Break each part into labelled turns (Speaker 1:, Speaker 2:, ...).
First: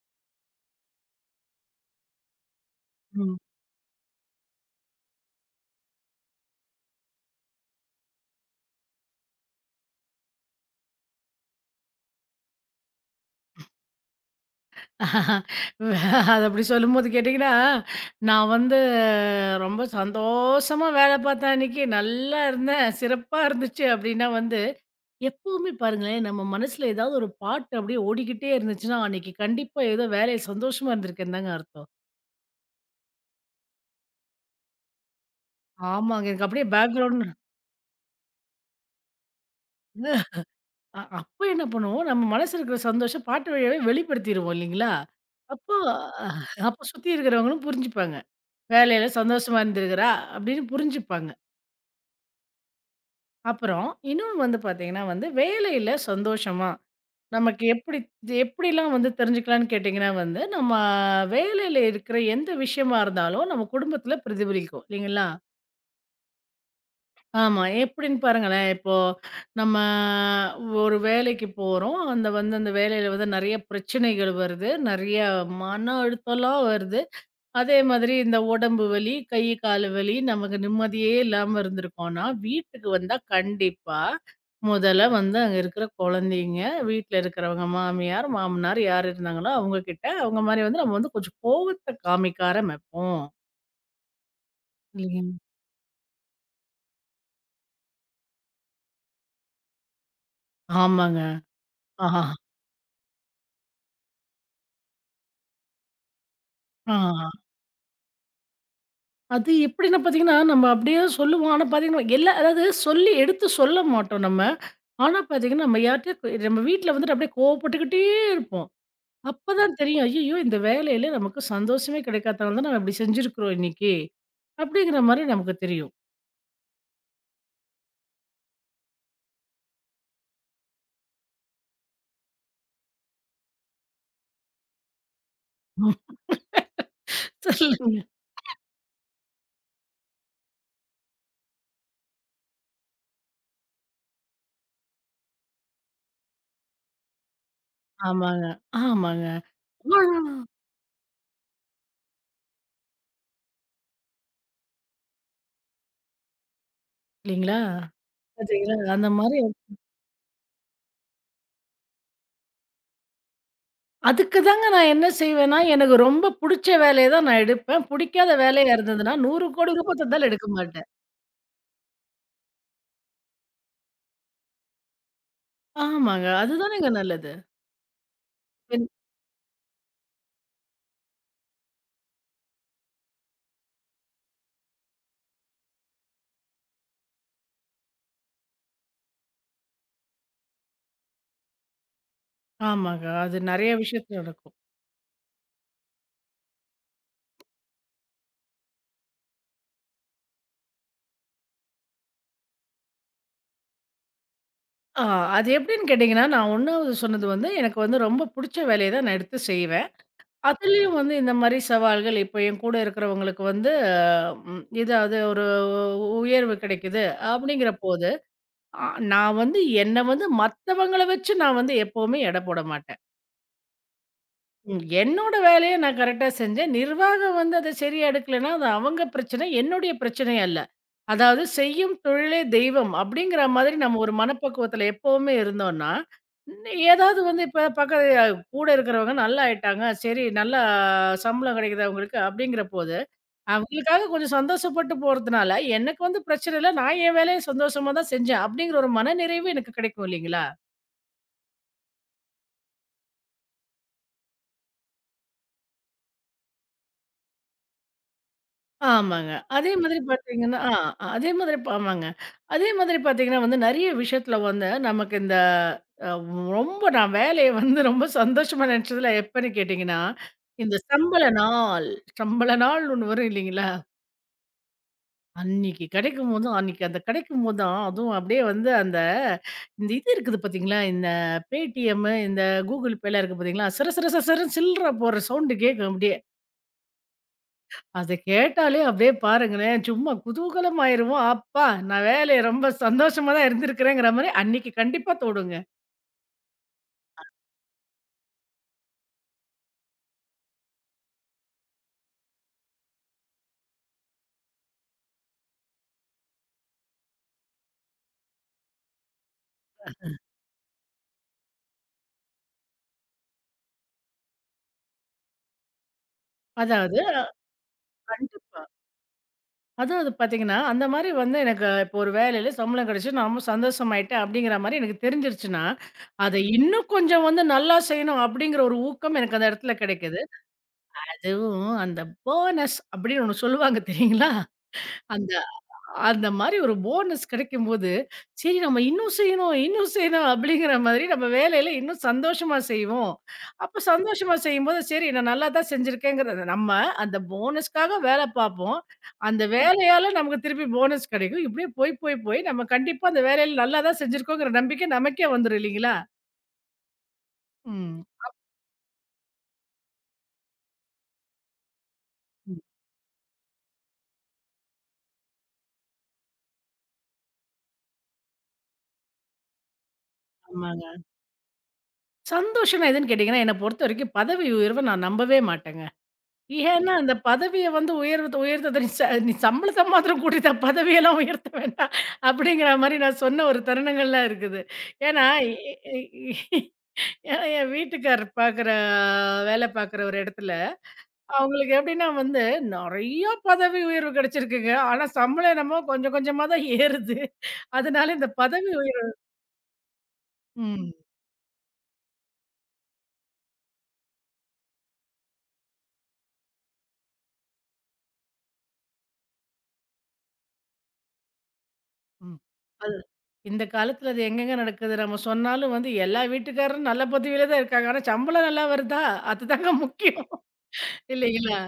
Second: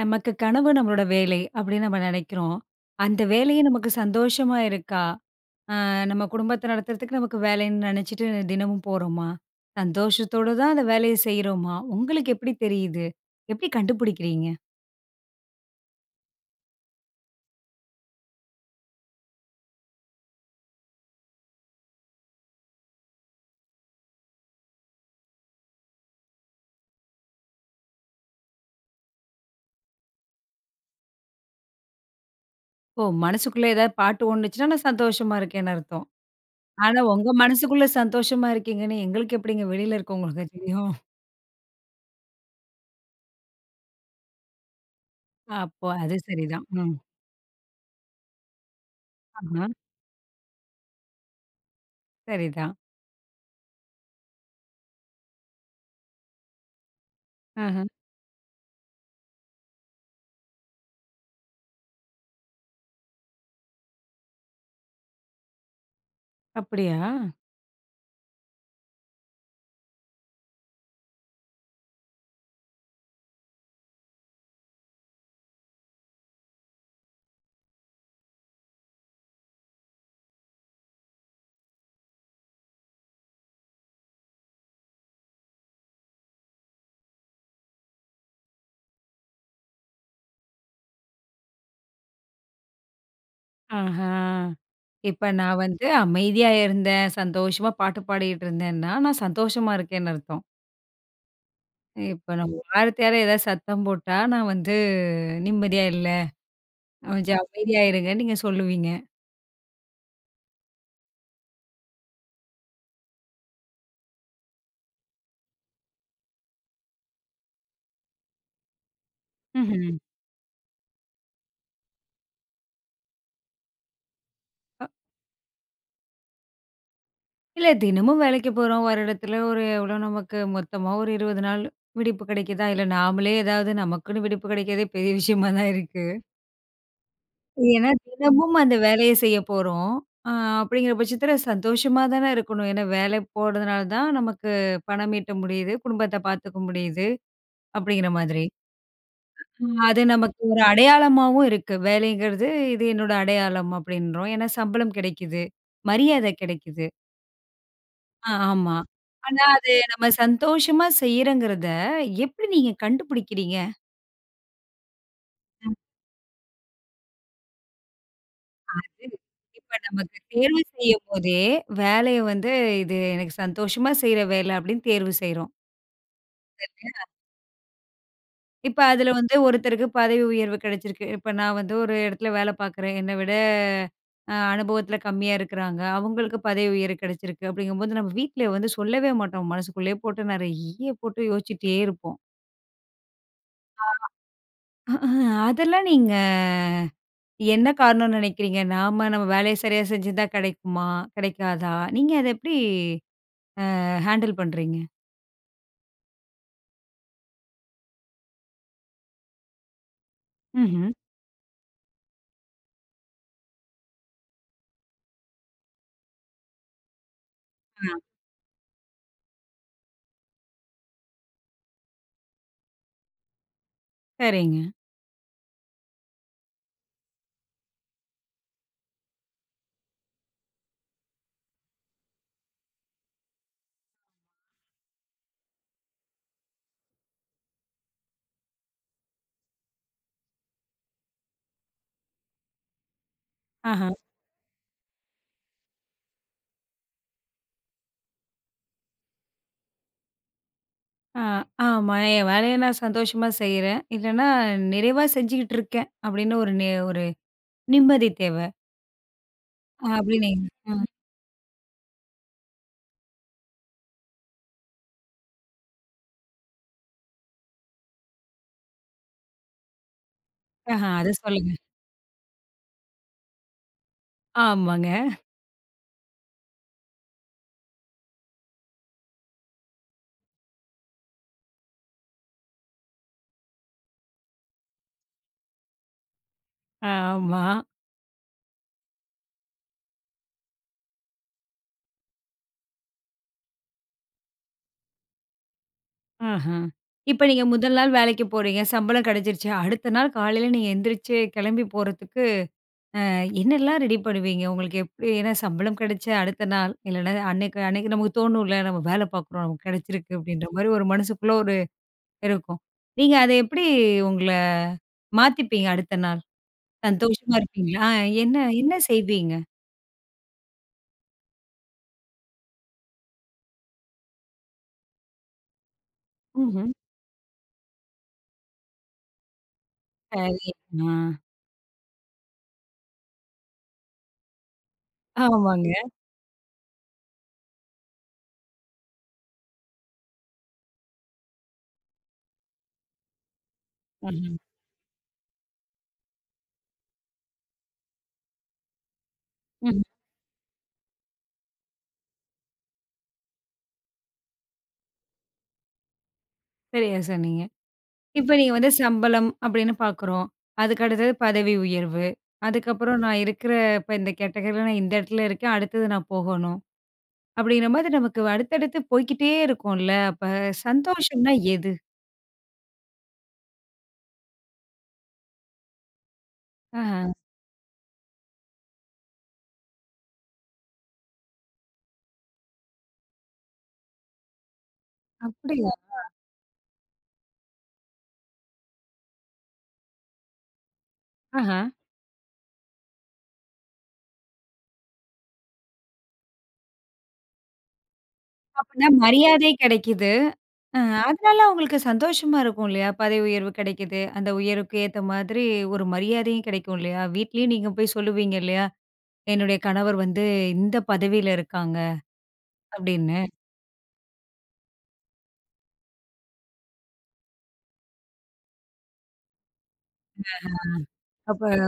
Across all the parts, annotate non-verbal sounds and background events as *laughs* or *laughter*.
Speaker 1: நமக்கு கனவு நம்மளோட வேலை அப்படின்னு நம்ம நினைக்கிறோம். அந்த
Speaker 2: ம்.
Speaker 1: வேலையே நமக்கு சந்தோஷமா இருக்கா? அ நம்ம குடும்பத்த நடத்துறதுக்கு நமக்கு வேலைன்னு நினைச்சிட்டு தினமும் போறோமா? சந்தோஷத்தோட தான் அந்த வேலைய செய்றோமா? உங்களுக்கு எப்படி தெரியுது? எப்படி கண்டுபிடிக்கிறீங்க?
Speaker 2: அது அப்படி சொல்லும்போது கேட்டிங்கன்னா, நான் வந்து ரொம்ப சந்தோஷமா வேலை பார்த்தேன் அன்னைக்கு. நல்லா இருந்தேன். சிறப்பா இருந்துச்சு அப்படின்னா வந்து, எப்பவுமே பாருங்களேன், நம்ம மனசுல ஏதாவது ஒரு பாட்டு அப்படியே ஓடிக்கிட்டே இருந்துச்சுன்னா, அன்னைக்கு கண்டிப்பா ஏதோ வேலை சந்தோஷமா இருந்திருக்குன்னு தாங்க அர்த்தம்.
Speaker 1: ஓ! மனசுக்குள்ள ஏதாவது பாட்டு ஓடுனுச்சுன்னா, நான் சந்தோஷமா இருக்கேன்னு அர்த்தம்.
Speaker 2: ஆமாங்க. எனக்கு அப்படியே
Speaker 1: ஆனா
Speaker 2: பேக்ரவுண்ட்
Speaker 1: உங்க மனசுக்குள்ள சந்தோஷமா இருக்கீங்கன்னு எங்களுக்கு எப்படிங்க வெளியில இருக்கவங்களுக்கு தெரியும்?
Speaker 2: அப்ப என்ன பண்ணுவோம், நம்ம மனசுல இருக்கிற சந்தோஷம் பாட்டு வழியாவே வெளிப்படுத்திருவோம் இல்லைங்களா? அப்போ
Speaker 1: அப்போ அது
Speaker 2: அஹ்,
Speaker 1: சரிதான்.
Speaker 2: அப்போ
Speaker 1: ம்.
Speaker 2: சுத்தி இருக்கிறவங்களும் புரிஞ்சுப்பாங்க. "வேலையில சந்தோஷமா
Speaker 1: ஆஹா.
Speaker 2: இருந்திருக்கிறா" அப்படின்னு புரிஞ்சுப்பாங்க.
Speaker 1: சரிதான்.
Speaker 2: அப்புறம் இன்னொன்னு வந்து பார்த்தீங்கன்னா வந்து, வேலையில சந்தோஷமா, நமக்கு
Speaker 1: ஆஹ.
Speaker 2: எப்படி எப்படிலாம் வந்து தெரிஞ்சுக்கலான்னு கேட்டிங்கன்னா வந்து, நம்ம வேலையில இருக்கிற எந்த விஷயமா இருந்தாலும் நம்ம குடும்பத்தில பிரதிபலிக்கும். இல்லைங்களா?
Speaker 1: அப்படியா?
Speaker 2: ஆமா. எப்படின்னு பாருங்களேன், இப்போ நம்ம ஒரு வேலைக்கு போறோம். அந்த வந்து அந்த வேலையில வந்து நெறைய பிரச்சனைகள் வருது. நெறைய மன அழுத்தம்லாம் வருது. அதே மாதிரி இந்த உடம்பு வலி, கை, கால் வலி நமக்கு நிம்மதியே இல்லாம இருந்திருக்கோம்னா, வீட்டுக்கு வந்தா கண்டிப்பா, முதல்ல வந்து அங்க இருக்கிற குழந்தைங்க, வீட்ல இருக்கிறவங்க மாமியார், மாமனார் யார் இருந்தாங்களோ அவங்க கிட்ட, அவங்க மாரி வந்து நம்ம வந்து கொஞ்சம் கோவத்த காமிக்க ஆரம்பிப்போம்.
Speaker 1: ஆஹா!
Speaker 2: இல்லையா?
Speaker 1: இப்ப நான் வந்து அமைதியா இருந்தேன், சந்தோஷமா பாட்டு பாடிட்டு இருந்தேன்னா, நான் சந்தோஷமா இருக்கேன்னு அர்த்தம்.
Speaker 2: ஆமாங்க. ஆஹா.
Speaker 1: இப்ப நான் வார்த்தை யாரா ஏதாவது சத்தம் போட்டா, நான் வந்து நிம்மதியா இல்ல.
Speaker 2: ஆ.
Speaker 1: கொஞ்சம் அமைதியா இருங்கன்னு நீங்க சொல்லுவீங்க.
Speaker 2: அது எப்படின்னா பார்த்தீங்கன்னா, நம்ம அப்படியே சொல்லுவோம். ஆனா பார்த்தீங்கன்னா, எல்லா அதாவது சொல்லி எடுத்து சொல்ல மாட்டோம் நம்ம. ஆனா பார்த்தீங்கன்னா, நம்ம யார்ட்டயோ நம்ம வீட்ல வந்துட்டு அப்படியே கோவப்பட்டுக்கிட்டே இருப்போம். அப்பதான்
Speaker 1: ம்ஹ்ம்.
Speaker 2: தெரியும். ஐயய்யோ! இந்த வேலையில நமக்கு சந்தோஷமே கிடைக்காதனால தான் நம்ம இப்படி செஞ்சிருக்கிறோம் இன்னைக்கு.
Speaker 1: அ
Speaker 2: அப்படிங்கிற மாரி நமக்கு தெரியும்.
Speaker 1: இல்ல தினமும் வேலைக்கு போறோம். வருடத்துல ஒரு எவ்வளோ நமக்கு மொத்தமா ஒரு 20 நாள் விடுப்பு கிடைக்குதா? இல்ல நாமளே ஏதாவது நமக்குன்னு விடுப்பு கிடைக்கிறதே பெரிய விஷயமா தான் இருக்கு.
Speaker 2: *laughs*
Speaker 1: ஏன்னா,
Speaker 2: சொல்லுங்க.
Speaker 1: தினமும் அந்த வேலைய செய்ய போறோம். அ அப்படிங்கிற பட்சத்தில சந்தோஷமா தானே இருக்கணும். ஏன்னா, வேலை போறதுனால தான் நமக்கு பணம் ஈட்ட முடியுது, குடும்பத்த பார்த்துக்க முடியுது, அப்படிங்கிற மாதிரி.
Speaker 2: ஆமாங்க, ஆமாங்க.
Speaker 1: அது
Speaker 2: அவ்வளோ.
Speaker 1: நமக்கு ஒரு அடையாளமாவும் இருக்கு. வேலைங்கிறது இது என்னோட அடையாளம் அப்படின்றோம். ஏன்னா, சம்பளம் கிடைக்குது, மரியாதை கிடைக்குது.
Speaker 2: இல்லைங்களா?
Speaker 1: ஆ ஆமா.
Speaker 2: பார்த்தீங்களா? அந்த மாரி
Speaker 1: ஆனா, அது நம்ம சந்தோஷமா செய்றோங்கிறத எப்படி நீங்க கண்டுபிடிக்கிறீங்க?
Speaker 2: அதுக்கு தாங்க நான் என்ன செய்வேன்னா, எனக்கு ரொம்ப புடிச்ச வேலைய தான் நான் எடுப்பேன். புடிக்காத வேலையா இருந்ததுன்னா,
Speaker 1: ம்.
Speaker 2: 100
Speaker 1: இப்ப
Speaker 2: கோடி ரூபாய்
Speaker 1: நமக்கு
Speaker 2: தந்தாலும் எடுக்க
Speaker 1: தேர்வு
Speaker 2: மாட்டேன்.
Speaker 1: செய்யும்போதே, வேலைய வந்து இது எனக்கு சந்தோஷமா செய்ற வேலை அப்படின்னு தேர்வு செய்றோம்.
Speaker 2: ஆமாங்க. அதுதானேங்க நல்லது.
Speaker 1: இப்ப
Speaker 2: என்
Speaker 1: அதுல வந்து ஒருத்தருக்கு பதவி உயர்வு கிடைச்சிருக்கு. இப்ப நான் வந்து ஒரு இடத்துல வேலை பார்க்குறேன். என்ன விட அனுபவத்துல கம்மியா இருக்கிறாங்க. அவங்களுக்கு பதவி உயர்வு கிடைச்சிருக்கு. அப்படிங்கும்போது நம்ம வீட்ல வந்து சொல்லவே மாட்டோம். மனசுக்குள்ளேயே போட்டு நெறைய போட்டு யோசிச்சுட்டே இருப்போம்.
Speaker 2: ஆமாங்க. அது நெறைய விஷயத்துல நடக்கும்.
Speaker 1: அதெல்லாம் நீங்க என்ன காரணம்னு நெனைக்கிறீங்க? நாம நம்ம வேலைய சரியா செஞ்சிருந்தா கிடைக்குமா? கிடைக்காதா? நீங்க அத எப்படி ஹேண்டில் பண்றீங்க?
Speaker 2: ஆ அது எப்படின்னு கேட்டீங்கன்னா, நான் 1வது சொன்னது வந்து, எனக்கு வந்து ரொம்ப புடிச்ச வேலைய தான் நான் எடுத்து செய்வேன்.
Speaker 1: ம்ஹ்ம்.
Speaker 2: அதுலயும் வந்து இந்த மாரி சவால்கள், இப்ப என் கூட இருக்கிறவங்களுக்கு வந்து ம் ஏதாவது ஒரு உயர்வு கிடைக்குது அப்படிங்கிற
Speaker 1: ஆ
Speaker 2: போது, அ நான் வந்து என்ன வந்து மத்தவங்கள வச்சு நான் வந்து எப்பவுமே எடை போட மாட்டேன்.
Speaker 1: சரிங்க.
Speaker 2: ம். என்னோட வேலைய நான் கரெக்ட்டா செஞ்சேன். நிர்வாகம் வந்து அத சரியா எடுக்கலன்னா, அது அவங்க பிரச்சனை. என்னுடைய பிரச்சனை அல்ல. அதாவது "செய்யும் தொழிலே தெய்வம்" அப்படிங்கிற மாதிரி நம்ம ஒரு மனப்பக்குவத்தில எப்பவுமே இருந்தோம்ன்னா, ஏதாவது வந்து இப்ப பக்க கூட இருக்கிறவங்க நல்லா ஆயிட்டாங்க. சரி நல்லா சம்பளம் கிடைக்குது அவங்களுக்கு அப்படிங்கிற போது,
Speaker 1: ஆஹா.
Speaker 2: அவங்களுக்காக கொஞ்சம் சந்தோஷப்பட்டு போறதுனால, எனக்கு வந்து பிரச்சனை இல்ல. நான் என் வேலைய சந்தோஷமா தான் செஞ்சேன். அப்படிங்கிற ஒரு மனநிறைவு எனக்கு கிடைக்கும் இல்லைங்களா?
Speaker 1: ஆ ஆமா. என் வேலைய நான் சந்தோஷமா செய்றேன். இல்லன்னா நிறைவா செஞ்சுகிட்டு இருக்கேன் அப்படின்னு ஒரு ஒரு நிம்மதி தேவ.
Speaker 2: ஆமாங்க. அதே மாதிரி
Speaker 1: அப்படின்னு
Speaker 2: பார்த்தீங்கன்னா ஆ
Speaker 1: ம்.
Speaker 2: அதே மாதிரி ப ஆமாங்க. அதே மாதிரி பார்த்தீங்கன்னா வந்து நெறைய விஷயத்தில வந்து நமக்கு இந்த அ ரொம்ப நான் வேலைய வந்து ரொம்ப சந்தோஷமா நெனச்சதுல எப்பன்னு கேட்டீங்கன்னா, இந்த
Speaker 1: ஆஹா அத
Speaker 2: சம்பள
Speaker 1: சொல்லுங்க.
Speaker 2: நாள், சம்பள நாள் ஒண்ணு வரும் இல்லைங்களா?
Speaker 1: ஆமாங்க.
Speaker 2: அன்னைக்கு கெடைக்கும்போது தான் அன்னைக்கு அந்த கெடைக்கும்போது தான் அதுவும் அப்படியே வந்து அந்த இந்த இது இருக்குது பார்த்தீங்களா? இந்த Paytm, இந்த Google Payலாம் இருக்கு பார்த்தீங்களா? சிர சிர சிர சிரன்னு சில்ற போடுற சவுண்டு கேட்கும் அப்படியே.
Speaker 1: ஆமா.
Speaker 2: அத கேட்டாலே அப்படியே பாருங்களேன், சும்மா குதூகலம் ஆயிருவோம். அப்பா! நான் வேலைய ரொம்ப சந்தோஷமா தான் இருந்திருக்கிறேங்கிற மாரி அன்னைக்கு கண்டிப்பா தோணுங்க.
Speaker 1: ஆஹா. இப்ப நீங்க முதல் நாள் வேலைக்கு போறீங்க. சம்பளம் கிடைச்சிருச்சு. அடுத்த நாள் காலையில நீங்க எந்திரிச்சு கிளம்பி போறதுக்கு என்னெல்லாம் ரெடி பண்ணுவீங்க? உங்களுக்கு எப்படி ஏன்னா சம்பளம் கிடைச்ச அடுத்த நாள் இல்லன்னா அன்னைக்கு அன்னைக்கு நமக்கு தோணும்ல நம்ம வேலை பார்க்குறோம். நமக்கு கிடைச்சிருக்கு அப்படின்ற மாரி ஒரு மனசுக்குள்ள ஒரு இருக்கும். நீங்க அத எப்படி உங்கள மாத்திப்பீங்க அடுத்த நாள்?
Speaker 2: அதாவது
Speaker 1: சந்தோஷமா இருப்பீங்களா? ஆ, என்ன
Speaker 2: கண்டிப்பா.
Speaker 1: என்ன செய்வீங்க?
Speaker 2: அதாவது பார்த்தீங்கன்னா, அந்த மாரி வந்து எனக்கு இப்போ ஒரு வேலையில சம்பளம் கிடைச்சு நாம சந்தோஷமாயிட்டேன் அப்படிங்கிற மாரி எனக்கு தெரிஞ்சிருச்சுன்னா, அத
Speaker 1: ம்ஹ்ம்.
Speaker 2: இன்னும் கொஞ்சம் வந்து நல்லா செய்யணும் அப்படிங்கிற ஒரு ஊக்கம் எனக்கு அந்த இடத்துல கிடைக்குது.
Speaker 1: சரி. ஆ.
Speaker 2: அதுவும் அந்த போனஸ் அப்படின்னு ஒண்ணு சொல்லுவாங்க தெரியுங்களா?
Speaker 1: ஆமாங்க.
Speaker 2: அந்த மாரி ஒரு போனஸ் கிடைக்கும்போது, சரி நம்ம இன்னும் செய்யணும், இன்னும் செய்யணும் அப்படிங்கிற மாதிரி நம்ம வேலையில இன்னும் சந்தோஷமா செய்வோம். அப்ப
Speaker 1: ம்ஹ்ம்.
Speaker 2: சந்தோஷமா செய்யும்போது, சரி நான் நல்லா தான் செஞ்சிருக்கேங்கிறத நம்ம அந்த போனஸ்க்காக வேலை பார்ப்போம். அந்த
Speaker 1: ம்.
Speaker 2: வேலையால நமக்கு திருப்பி போனஸ் கிடைக்கும். இப்படியே போய், போய், போய் நம்ம கண்டிப்பா அந்த வேலையில நல்லா தான் செஞ்சிருக்கோங்கிற நம்பிக்கை நமக்கே வந்துரும் இல்லைங்களா?
Speaker 1: சரியா சொன்னீங்க.
Speaker 2: ம்.
Speaker 1: இப்ப நீங்க வந்து சம்பளம் அப்படின்னு பார்க்குறோம். அதுக்கு அடுத்தது பதவி உயர்வு.
Speaker 2: ம்.
Speaker 1: அதுக்கப்புறம் நான் இருக்கிற இப்ப இந்த கேட்டகரில நான் இந்த இடத்துல இருக்கேன். அடுத்தது நான் போகணும். அப்படிங்கிற மாதிரி நமக்கு அடுத்தடுத்து போய்க்கிட்டே இருக்கும்ல. அப்ப
Speaker 2: ஆமாங்க.
Speaker 1: சந்தோஷம்னா எது?
Speaker 2: சந்தோஷம்னா எதுன்னு கேட்டீங்கன்னா, என்ன பொறுத்தவரைக்கும் பதவி உயர்வ நான் நம்பவே மாட்டேங்க. ஏன்னா,
Speaker 1: ஆஹ.
Speaker 2: அந்த பதவிய வந்து உயர்வத உயர்த்தத நீ சம்பளத்த மாத்திரம் கூட்டிட்டா பதவியெல்லாம் உயர்த்த வேண்டாம். அப்படிங்கிற மாரி நான் சொன்ன ஒரு தருணங்கள்லாம் இருக்குது. ஏன்னா,
Speaker 1: அப்படியா?
Speaker 2: எ எ ஏன்னா என் வீட்டுக்காரர் வேல பார்க்குற ஒரு இடத்துல,
Speaker 1: ஆஹ.
Speaker 2: அவங்களுக்கு எப்படின்னா வந்து நெறையா பதவி உயர்வு கிடைச்சிருக்குங்க. ஆனா சம்பளம் என்னமோ கொஞ்சம் கொஞ்சமா தான் ஏறுது. அதனால இந்த பதவி
Speaker 1: அப்பன்னா
Speaker 2: உயர்வு
Speaker 1: மரியாதை கிடைக்குது. அ
Speaker 2: ம்.
Speaker 1: அதனால அவங்களுக்கு சந்தோஷமா இருக்கும் இல்லையா? பதவி உயர்வு கிடைக்குது. அந்த உயர்வுக்கு ஏத்த மாதிரி ஒரு மரியாதையும் கிடைக்கும் இல்லையா? வீட்லயும் நீங்க போய் சொல்லுவீங்க இல்லையா? "என்னுடைய கணவர் வந்து இந்த பதவியில இருக்காங்க"
Speaker 2: ம். அது
Speaker 1: அப்படின்னு.
Speaker 2: இந்த காலத்துல அது எங்கங்க நடக்குது? நம்ம சொன்னாலும் வந்து எல்லா வீட்டுக்காரரும் நல்ல பதவியில தான் இருக்காங்க. ஆனா சம்பளம் நல்லா வருதா? அதுதாங்க முக்கியம்.
Speaker 1: அப்ப
Speaker 2: இல்லைங்களா?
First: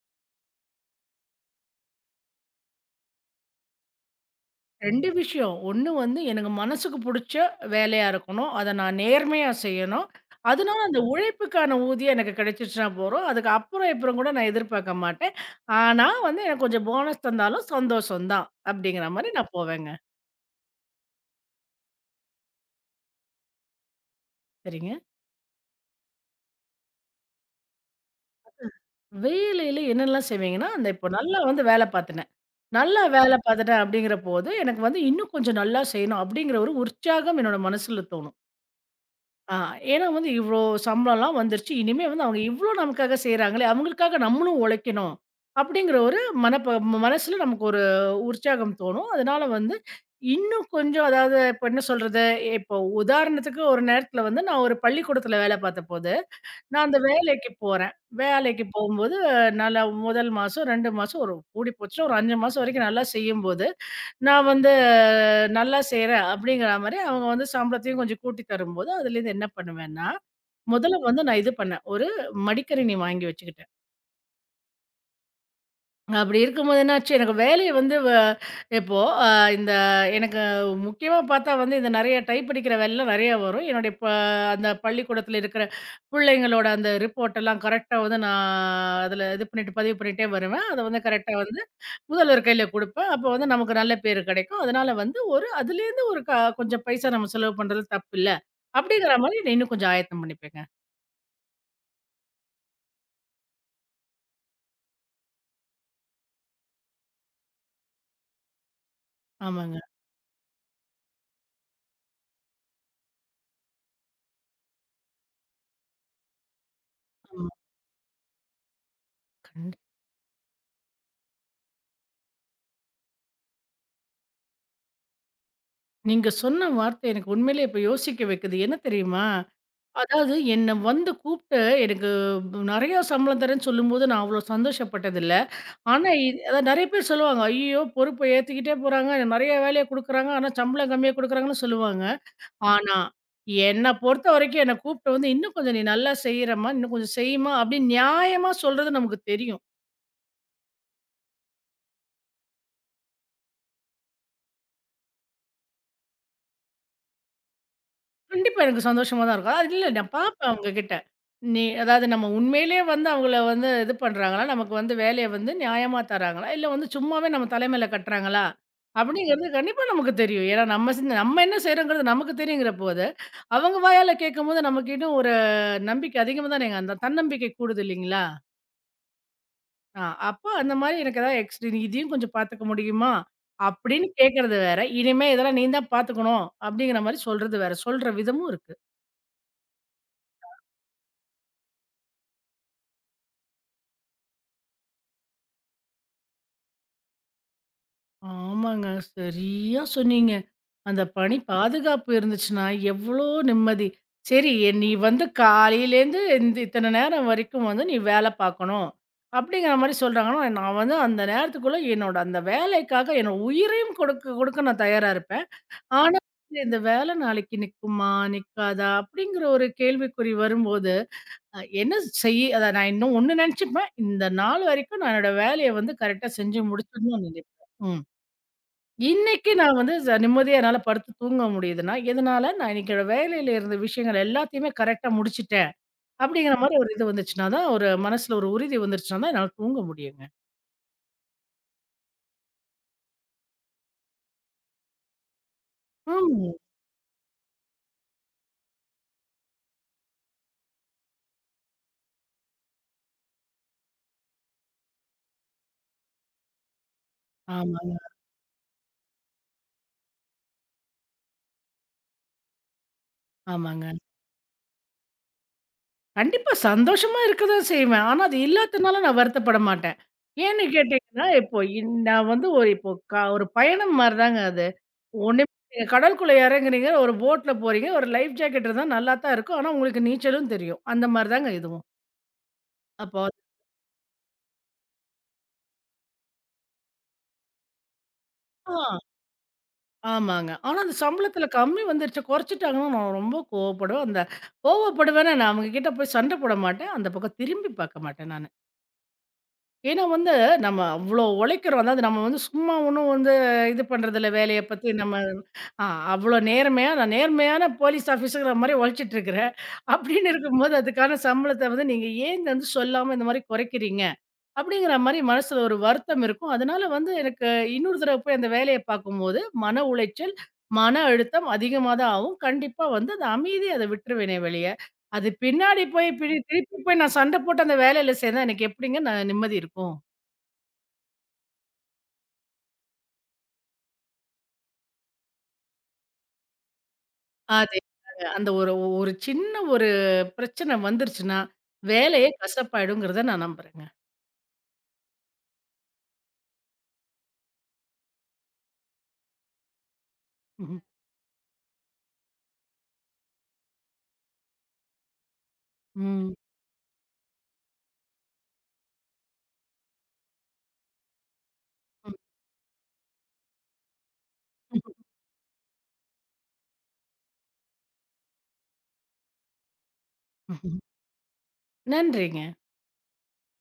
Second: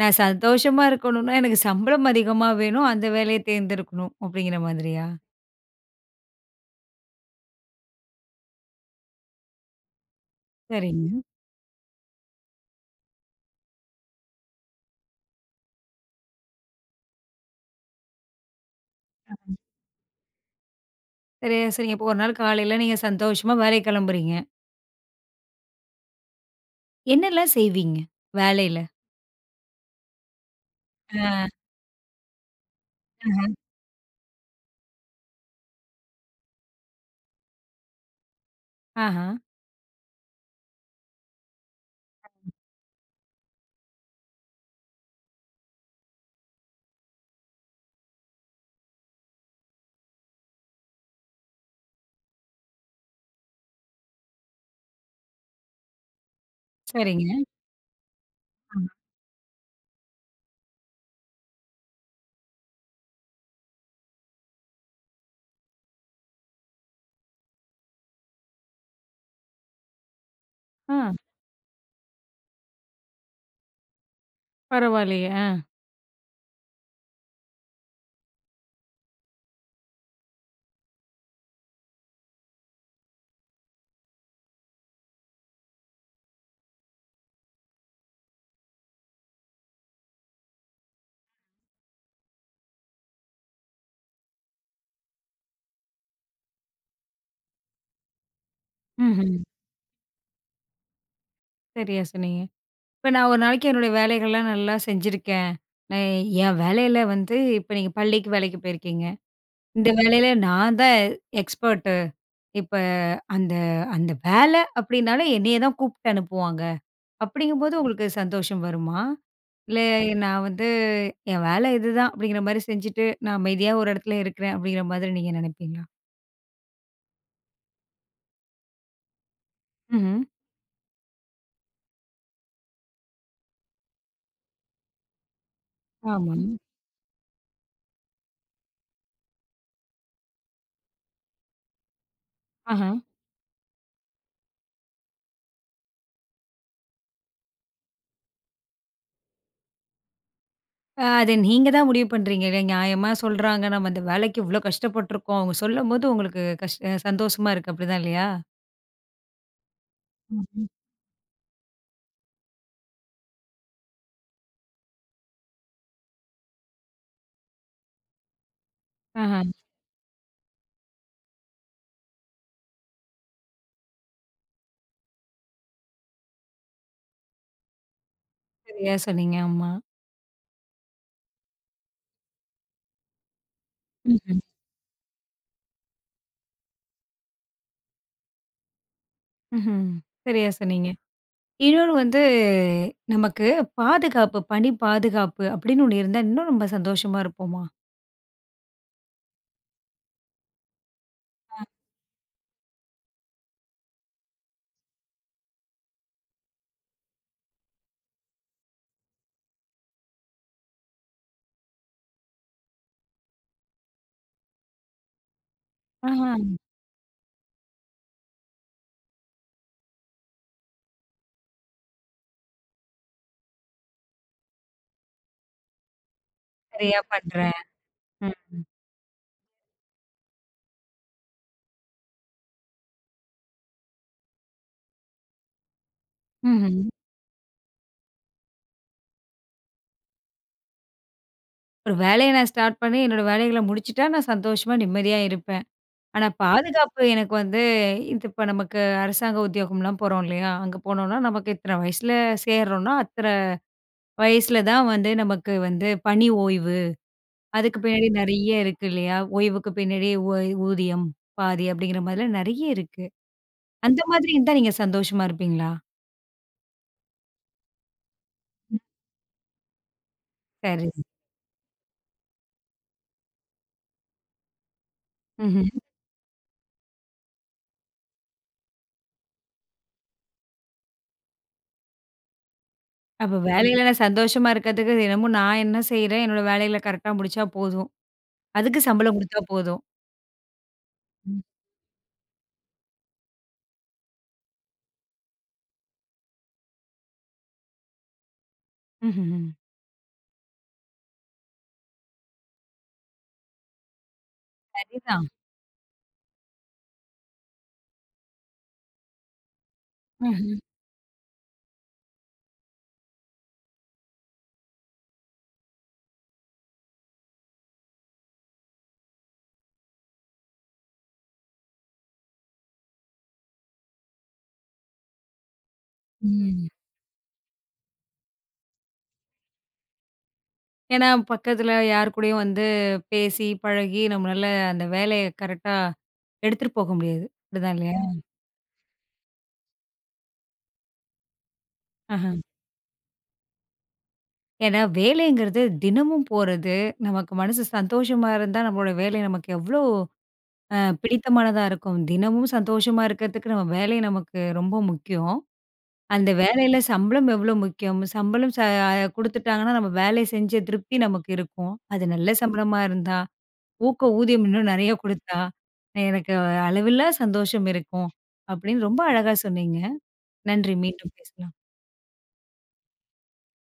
Speaker 1: நான் சந்தோஷமா இருக்கணும்னா, எனக்கு சம்பளம் அதிகமா வேணும், அந்த வேலைய தேர்ந்தெடுக்கணும் அப்படிங்கிற மாதிரியா?
Speaker 2: 2 விஷயம். ஒண்ணு வந்து எனக்கு மனசுக்கு புடிச்ச வேலையா இருக்கணும். அத நான் நேர்மையா செய்யணும். அதனால அந்த
Speaker 1: சரிங்க.
Speaker 2: உழைப்புக்கான ஊதியம் எனக்கு கிடைச்சிச்சுனா போறோம். அதுக்கு அப்புறம் இப்புறம் கூட நான் எதிர்பார்க்க மாட்டேன். ஆனா வந்து எனக்கு கொஞ்சம் போனஸ் தந்தாலும் சந்தோஷம் தான். அப்படிங்கிற மாரி நான் போவேங்க.
Speaker 1: சரி, சரிங்க. இப்போ ஒரு நாள் காலையில நீங்க சந்தோஷமா வேலைக்கு கிளம்புறீங்க.
Speaker 2: சரிங்க.
Speaker 1: என்னெல்லாம் செய்வீங்க? வேலையில?
Speaker 2: வேலையில என்னெல்லாம் செய்வீங்கன்னா, அந்த இப்போ நல்லா
Speaker 1: அ,
Speaker 2: வந்து வேலை பார்த்தேன் நல்லா வேலை
Speaker 1: ஆஹ.
Speaker 2: பார்த்துட்டேன் அப்படிங்கிற போது, எனக்கு வந்து இன்னும் கொஞ்சம் நல்லா செய்யணும் அப்படிங்கிற ஒரு உற்சாகம் என்னோட மனசுல தோணும்.
Speaker 1: ஆஹா.
Speaker 2: ஆ ஏன்னா வந்து இவ்ளோ சம்பளம்லாம் வந்துருச்சு. இனிமே வந்து அவங்க இவ்ளோ நமக்காக செய்றாங்களே, அவங்களுக்காக நம்மளும் உழைக்கணும். அப்படிங்கிற ஒரு மனசுல நமக்கு ஒரு உற்சாகம் தோணும். அதனால வந்து இன்னும் கொஞ்சம் அதாவது இப்ப என்ன சொல்றது? இப்போ உதாரணத்துக்கு ஒரு நேரத்துல வந்து நான் ஒரு பள்ளிக்கூடத்துல வேலை பார்த்தபோது, நான் அந்த
Speaker 1: சரிங்க.
Speaker 2: வேலைக்கு போறேன். வேலைக்கு போகும்போது நல்லா 1 மாசம், 2 மாசம் ஒரு கூடி போச்சுன்னா ஒரு 5 மாசம் வரைக்கும் நல்லா செய்யும்போது நான் வந்து நல்லா செய்றேன் அப்படிங்கிற மாரி, அவங்க வந்து சம்பளத்தையும் கொஞ்சம் கூட்டி தரும்போது, அதுலேருந்து என்ன பண்ணுவேன்னா, முதல்ல
Speaker 1: ஆ.
Speaker 2: வந்து நான் இது பண்ணேன். ஒரு மடிக்கணினி வாங்கி வச்சுக்கிட்டேன்.
Speaker 1: பரவாயில்லையே. ஆ.
Speaker 2: அப்படி இருக்கும்போது என்னாச்சு, எனக்கு வேலைய வந்து இப்போ அ இந்த எனக்கு முக்கியமா பார்த்தா வந்து இந்த நெறைய டைப் அடிக்கிற வேலைலாம் நெறைய வரும். என்னுடைய ப அந்த பள்ளிக்கூடத்தில இருக்கிற பிள்ளைங்களோட அந்த ரிப்போர்ட் எல்லாம் கரெக்ட்டா வந்து நான் அதில இது பண்ணிட்டு பதிவு பண்ணிட்டே வருவேன். அத வந்து கரெக்ட்டா வந்து முதல்வர் கையில குடுப்பேன். அப்ப வந்து நமக்கு நல்ல பேரு கிடைக்கும். அதனால வந்து ஒரு அதுலேருந்து ஒரு க கொஞ்சம் பைசா நம்ம செலவு பண்றது தப்பில்ல. அப்படிங்கிற
Speaker 1: ம்ஹ்ம்.
Speaker 2: மாரி நான் இன்னும் கொஞ்சம் ஆயத்தம் பண்ணிப்பேங்க.
Speaker 1: சரியா சொன்னீங்க. இப்ப நான் ஒரு நாளைக்கு என்னுடைய வேலைகள்லாம் நல்லா செஞ்சிருக்கேன். நான் என் வேலையில வந்து இப்ப நீங்க பள்ளிக்கு வேலைக்கு போயிருக்கீங்க.
Speaker 2: ஆமாங்க.
Speaker 1: இந்த வேலையில நான் தான் எக்ஸ்பர்ட்டு. இப்ப அந்த அந்த வேலை அப்டின்னாலே என்னைய தான் கூப்ட்டு அனுப்புவாங்க.
Speaker 2: ஆமா.
Speaker 1: அப்டிங்கும்போது உங்களுக்கு சந்தோஷம் வருமா? இல்ல
Speaker 2: கண்டிப்
Speaker 1: நான் வந்து என் வேலை இதுதான் அப்டிங்கிற மாரி செஞ்சுட்டு, நான் அமைதியா ஒரு இடத்துல இருக்கிறேன் அப்டிங்கிற மாதிரி நீங்க நினைப்பீங்களா?
Speaker 2: நீங்க சொன்ன வார்த்தை எனக்கு உண்மையிலேயே இப்ப யோசிக்க வைக்குது. என்ன தெரியுமா?
Speaker 1: ம்ஹ்ம்.
Speaker 2: அதாவது என்ன வந்து கூப்ட்டு எனக்கு நெறையா சம்பளம் தரேன்னு சொல்லும்போது நான் அவ்ளோ சந்தோஷப்பட்டதில்ல. ஆனா
Speaker 1: ஆமா.
Speaker 2: இது அதான் நெறைய பேர் சொல்லுவாங்க. ஐயய்யோ! பொறுப்ப ஏத்துக்கிட்டே போறாங்க. நெறைய வேலைய குடுக்குறாங்க. ஆனா சம்பளம் கம்மியா குடுக்குறாங்கன்னு சொல்லுவாங்க.
Speaker 1: ஆஹ.
Speaker 2: ஆனா, என்ன பொறுத்தவரைக்கும் என்ன கூப்பிட்டு வந்து, "இன்னும் கொஞ்சம் நீ நல்லா செய்றம்மா, இன்னும் கொஞ்சம் செய்யுமா" அப்படின்னு நியாயமா சொல்றது நமக்கு தெரியும்.
Speaker 1: அத நீங்க தான் முடிவு பண்றீங்களே! நியாயமா சொல்றாங்க. நம்ம இந்த வேலைக்கு இவ்ளோ கஷ்டப்பட்டுருக்கோம். அவங்க சொல்லும்போது உங்களுக்கு கஷ் அ சந்தோஷமா இருக்கு. அப்படிதான் இல்லையா?
Speaker 2: கண்டிப்பா எனக்கு சந்தோஷமா தான் இருக்கும். அது இல்ல நான் பார்ப்பேன்
Speaker 1: ஆமா.
Speaker 2: அவங்ககிட்ட. நீ அதாவது நம்ம உண்மையிலேயே வந்து அவங்கள வந்து இது பண்றாங்களா? நமக்கு வந்து வேலைய வந்து நியாயமா தராங்களா? இல்ல வந்து சும்மாவே நம்ம தலைமையில கட்டுறாங்களா?
Speaker 1: ஆஹா,
Speaker 2: அப்படிங்கிறது கண்டிப்பா நமக்கு தெரியும். ஏன்னா நம்ம என்ன செய்றோங்கிறது நமக்கு தெரியுங்கிற போது, அவங்க வாயால கேட்கும்போது நமக்கு இன்னும் ஒரு நம்பிக்கை அதிகமா தானேங்க அந்த தன்னம்பிக்கை கூடுது இல்லைங்களா?
Speaker 1: சரியா சொன்னீங்க. ஆமா.
Speaker 2: ஆ அப்ப அந்த மாரி எனக்கு ஏதாவது "நீ இதையும் கொஞ்சம் பார்த்துக்க முடியுமா?" அப்படின்னு
Speaker 1: ம்ஹ்ம்.
Speaker 2: கேட்கறது வேற. "இனிமே இதெல்லாம் நீ தான் பார்த்துக்கணும்." அப்படிங்கிற மாரி சொல்றது வேற. சொல்ற விதமும் இருக்கு.
Speaker 1: ம்ஹ்ம். சரியா சொன்னீங்க. இன்னொன்னு வந்து நமக்கு பாதுகாப்பு, பணி பாதுகாப்பு அப்படின்னு ஒண்ணு இருந்தா இன்னும் நம்ம சந்தோஷமா இருப்போமா?
Speaker 2: ஆமாங்க. சரியா சொன்னீங்க. அந்த பணி பாதுகாப்பு இருந்துச்சுன்னா எவ்வளோ நிம்மதி. சரி நீ வந்து காலையிலேருந்து இந்த இத்தனை நேரம் வரைக்கும் வந்து நீ வேலை பார்க்கணும். அப்படிங்கிற மாரி சொல்றாங்கன்னா, நான் வந்து அந்த நேரத்துக்குள்ள என்னோட அந்த வேலைக்காக என்னோட உயிரையும் கொடுக்க கொடுக்க நான் தயாரா இருப்பேன். ஆனா,
Speaker 1: ஆஹா.
Speaker 2: வந்து இந்த வேலை நாளைக்கு நிக்குமா? நிக்காதா? அப்படிங்கிற ஒரு கேள்விக்குறி வரும்போது, அ என்ன செய்ய அத நான் இன்னும் ஒண்ணு நெனச்சுப்பேன். இந்த நாள் வரைக்கும் நான் என்னோட வேலைய வந்து கரெக்ட்டா செஞ்சு
Speaker 1: சரியா
Speaker 2: முடிச்சிடணும்னு
Speaker 1: பண்றேன்.
Speaker 2: நெனைப்பேன். ம்.
Speaker 1: ம்.
Speaker 2: இன்னைக்கு நான் வந்து நிம்மதியா என்னால படுத்து தூங்க முடியுதுன்னா, எதனால நான் இன்னைக்கு என்னோட வேலையில இருந்த விஷயங்கள் எல்லாத்தையுமே கரெக்ட்டா முடிச்சுட்டேன். அப்படிங்கிற மாரி
Speaker 1: ம்ஹ்ம்.
Speaker 2: ஒரு இது வந்துச்சுன்னா தான், ஒரு மனசுல ஒரு உறுதி வந்துருச்சுன்னா தான் என்னால தூங்க முடியுங்க.
Speaker 1: ஒரு வேலைய நான் ஸ்டார்ட் பண்ணி என்னோட வேலைகள முடிச்சுட்டா நான் சந்தோஷமா, நிம்மதியா இருப்பேன். ஆனா
Speaker 2: ம்.
Speaker 1: பாதுகாப்பு எனக்கு வந்து இது இப்ப நமக்கு அரசாங்க உத்தியோகம்லாம் போறோம் இல்லையா? அங்க போனோம்னா, நமக்கு இத்தன வயசுல சேர்றோம்னா, அத்தன வயசுல தான் வந்து நமக்கு வந்து பணி ஓய்வு. அதுக்கு
Speaker 2: ஆமாங்க,
Speaker 1: பின்னாடி நெறைய இருக்கு இல்லையா? ஓய்வுக்கு பின்னாடி ஊதியம் பாதி அப்படிங்கிற மாதிரிலாம் நெறைய இருக்கு.
Speaker 2: ஆமாங்க.
Speaker 1: அந்த மாதிரி இருந்தா நீங்க சந்தோஷமா இருப்பீங்களா?
Speaker 2: கண்டிப்பா. சந்தோஷமா இருக்க தான் செய்வேன். ஆனா, அது இல்லாதனால நான் வருத்தப்பட மாட்டேன். ஏன்னு
Speaker 1: சரி.
Speaker 2: கேட்டீங்கன்னா, இப்போ இன் நான் வந்து ஒரு இப்போ க ஒரு பயணம் மாரி தாங்க அது. ஒண்ணுமே
Speaker 1: ம்ஹ்ம்.
Speaker 2: நீங்க கடலுக்குள்ள எறங்குறீங்க, ஒரு போட்ல போறீங்க, ஒரு லைஃப் ஜாக்கெட் இருந்தா நல்லா தான் இருக்கும். ஆனா, உங்களுக்கு நீச்சலும் தெரியும். அந்த மாரி தாங்க இதுவும். அப்போ
Speaker 1: அப்ப வேலையில நான் சந்தோஷமா இருக்கிறதுக்கு தினமும் நான் என்ன செய்றேன்? என்னோட வேலைகள கரெக்ட்டா முடிச்சா போதும்.
Speaker 2: ஆ
Speaker 1: அதுக்கு சம்பளம் குடுத்தா போதும்.
Speaker 2: ஆமாங்க. ஆனா, அந்த சம்பளத்தில கம்மி வந்துருச்சு, கொறைச்சுட்டாங்கன்னா நான் ரொம்ப கோவப்படுவேன். கோவப்படுவேன்னா, நான் அவங்க கிட்ட போய் சண்ட போட மாட்டேன். அந்த பக்கம் திரும்பி பாக்க மாட்டேன் நானு.
Speaker 1: ம்ஹ்ம்.
Speaker 2: ஏன்னா வந்து, நம்ம அவ்ளோ உழைக்கிறோம். அதாவது நம்ம வந்து சும்மா ஒண்ணும் வந்து இது பண்றதில்ல, வேலைய பத்தி நம்ம
Speaker 1: சரிதான்.
Speaker 2: ஆ அவ்ளோ நேர்மையா நான் நேர்மையான போலீஸ் ஆஃபீஸர்ங்கிற மாரி உழைச்சிட்டுருக்கிறேன். அப்படின்னு
Speaker 1: ம்ஹ்ம்.
Speaker 2: இருக்கும்போது, அதுக்கான சம்பளத்த வந்து நீங்க ஏன் இதை வந்து சொல்லாம இந்த மாரி குறைக்கிறீங்க? அப்படிங்கிற மாரி மனசுல ஒரு வருத்தம் இருக்கும். அதனால வந்து எனக்கு இன்னொரு தடவ போய் அந்த வேலைய பார்க்கும்போது, மன உளைச்சல், மன அழுத்தம் அதிகமா தான் ஆகும். கண்டிப்பா வந்து அந்த அமைதிய அத விட்டுருவேனே வெளிய. அது பின்னாடி போய் பிடி
Speaker 1: ம்.
Speaker 2: திருப்பி போய் நான் சண்ட போட்டு அந்த வேலையில சேர்ந்தா எனக்கு எப்படிங்க நான் நிம்மதி இருக்கும்?
Speaker 1: ஏன்னா, பக்கத்துல யார் கூடயும் வந்து பேசி, பழகி நம்மளால அந்த வேலைய கரெக்ட்டா எடுத்துட்டு போக முடியாது. அப்படிதான் இல்லையா?
Speaker 2: அதேதாங்க. அந்த ஒரு ஒரு சின்ன பிரச்சனை வந்துருச்சுன்னா,
Speaker 1: ஆஹ.
Speaker 2: வேலையே கசப்பாயிடுங்கிறத நான் நம்புறேங்க.
Speaker 1: ஏன்னா வேலைங்கிறது தினமும் போறது, நமக்கு மனசு சந்தோஷமா இருந்தா நம்மளோட வேலை நமக்கு எவ்ளோ
Speaker 2: ம்.
Speaker 1: பிடித்தமானதா இருக்கும். தினமும் சந்தோஷமா இருக்கிறதுக்கு நம்ம வேலை நமக்கு ரொம்ப முக்கியம். அந்த
Speaker 2: ம்.
Speaker 1: வேலையில சம்பளம் எவ்ளோ முக்கியம். சம்பளம் ச குடுத்துட்டாங்கன்னா, நம்ம வேலை செஞ்ச திருப்தி நமக்கு இருக்கும். அது நல்ல சம்பளமா இருந்தா ஊக்க ஊதியம் இன்னும் நெறைய குடுத்தா, எனக்கு அளவில்லா சந்தோஷம் இருக்கும். அப்படின்னு ரொம்ப அழகா சொன்னீங்க. நன்றி.
Speaker 2: ம்.
Speaker 1: மீண்டும் பேசலாம்.
Speaker 2: நன்றிங்க.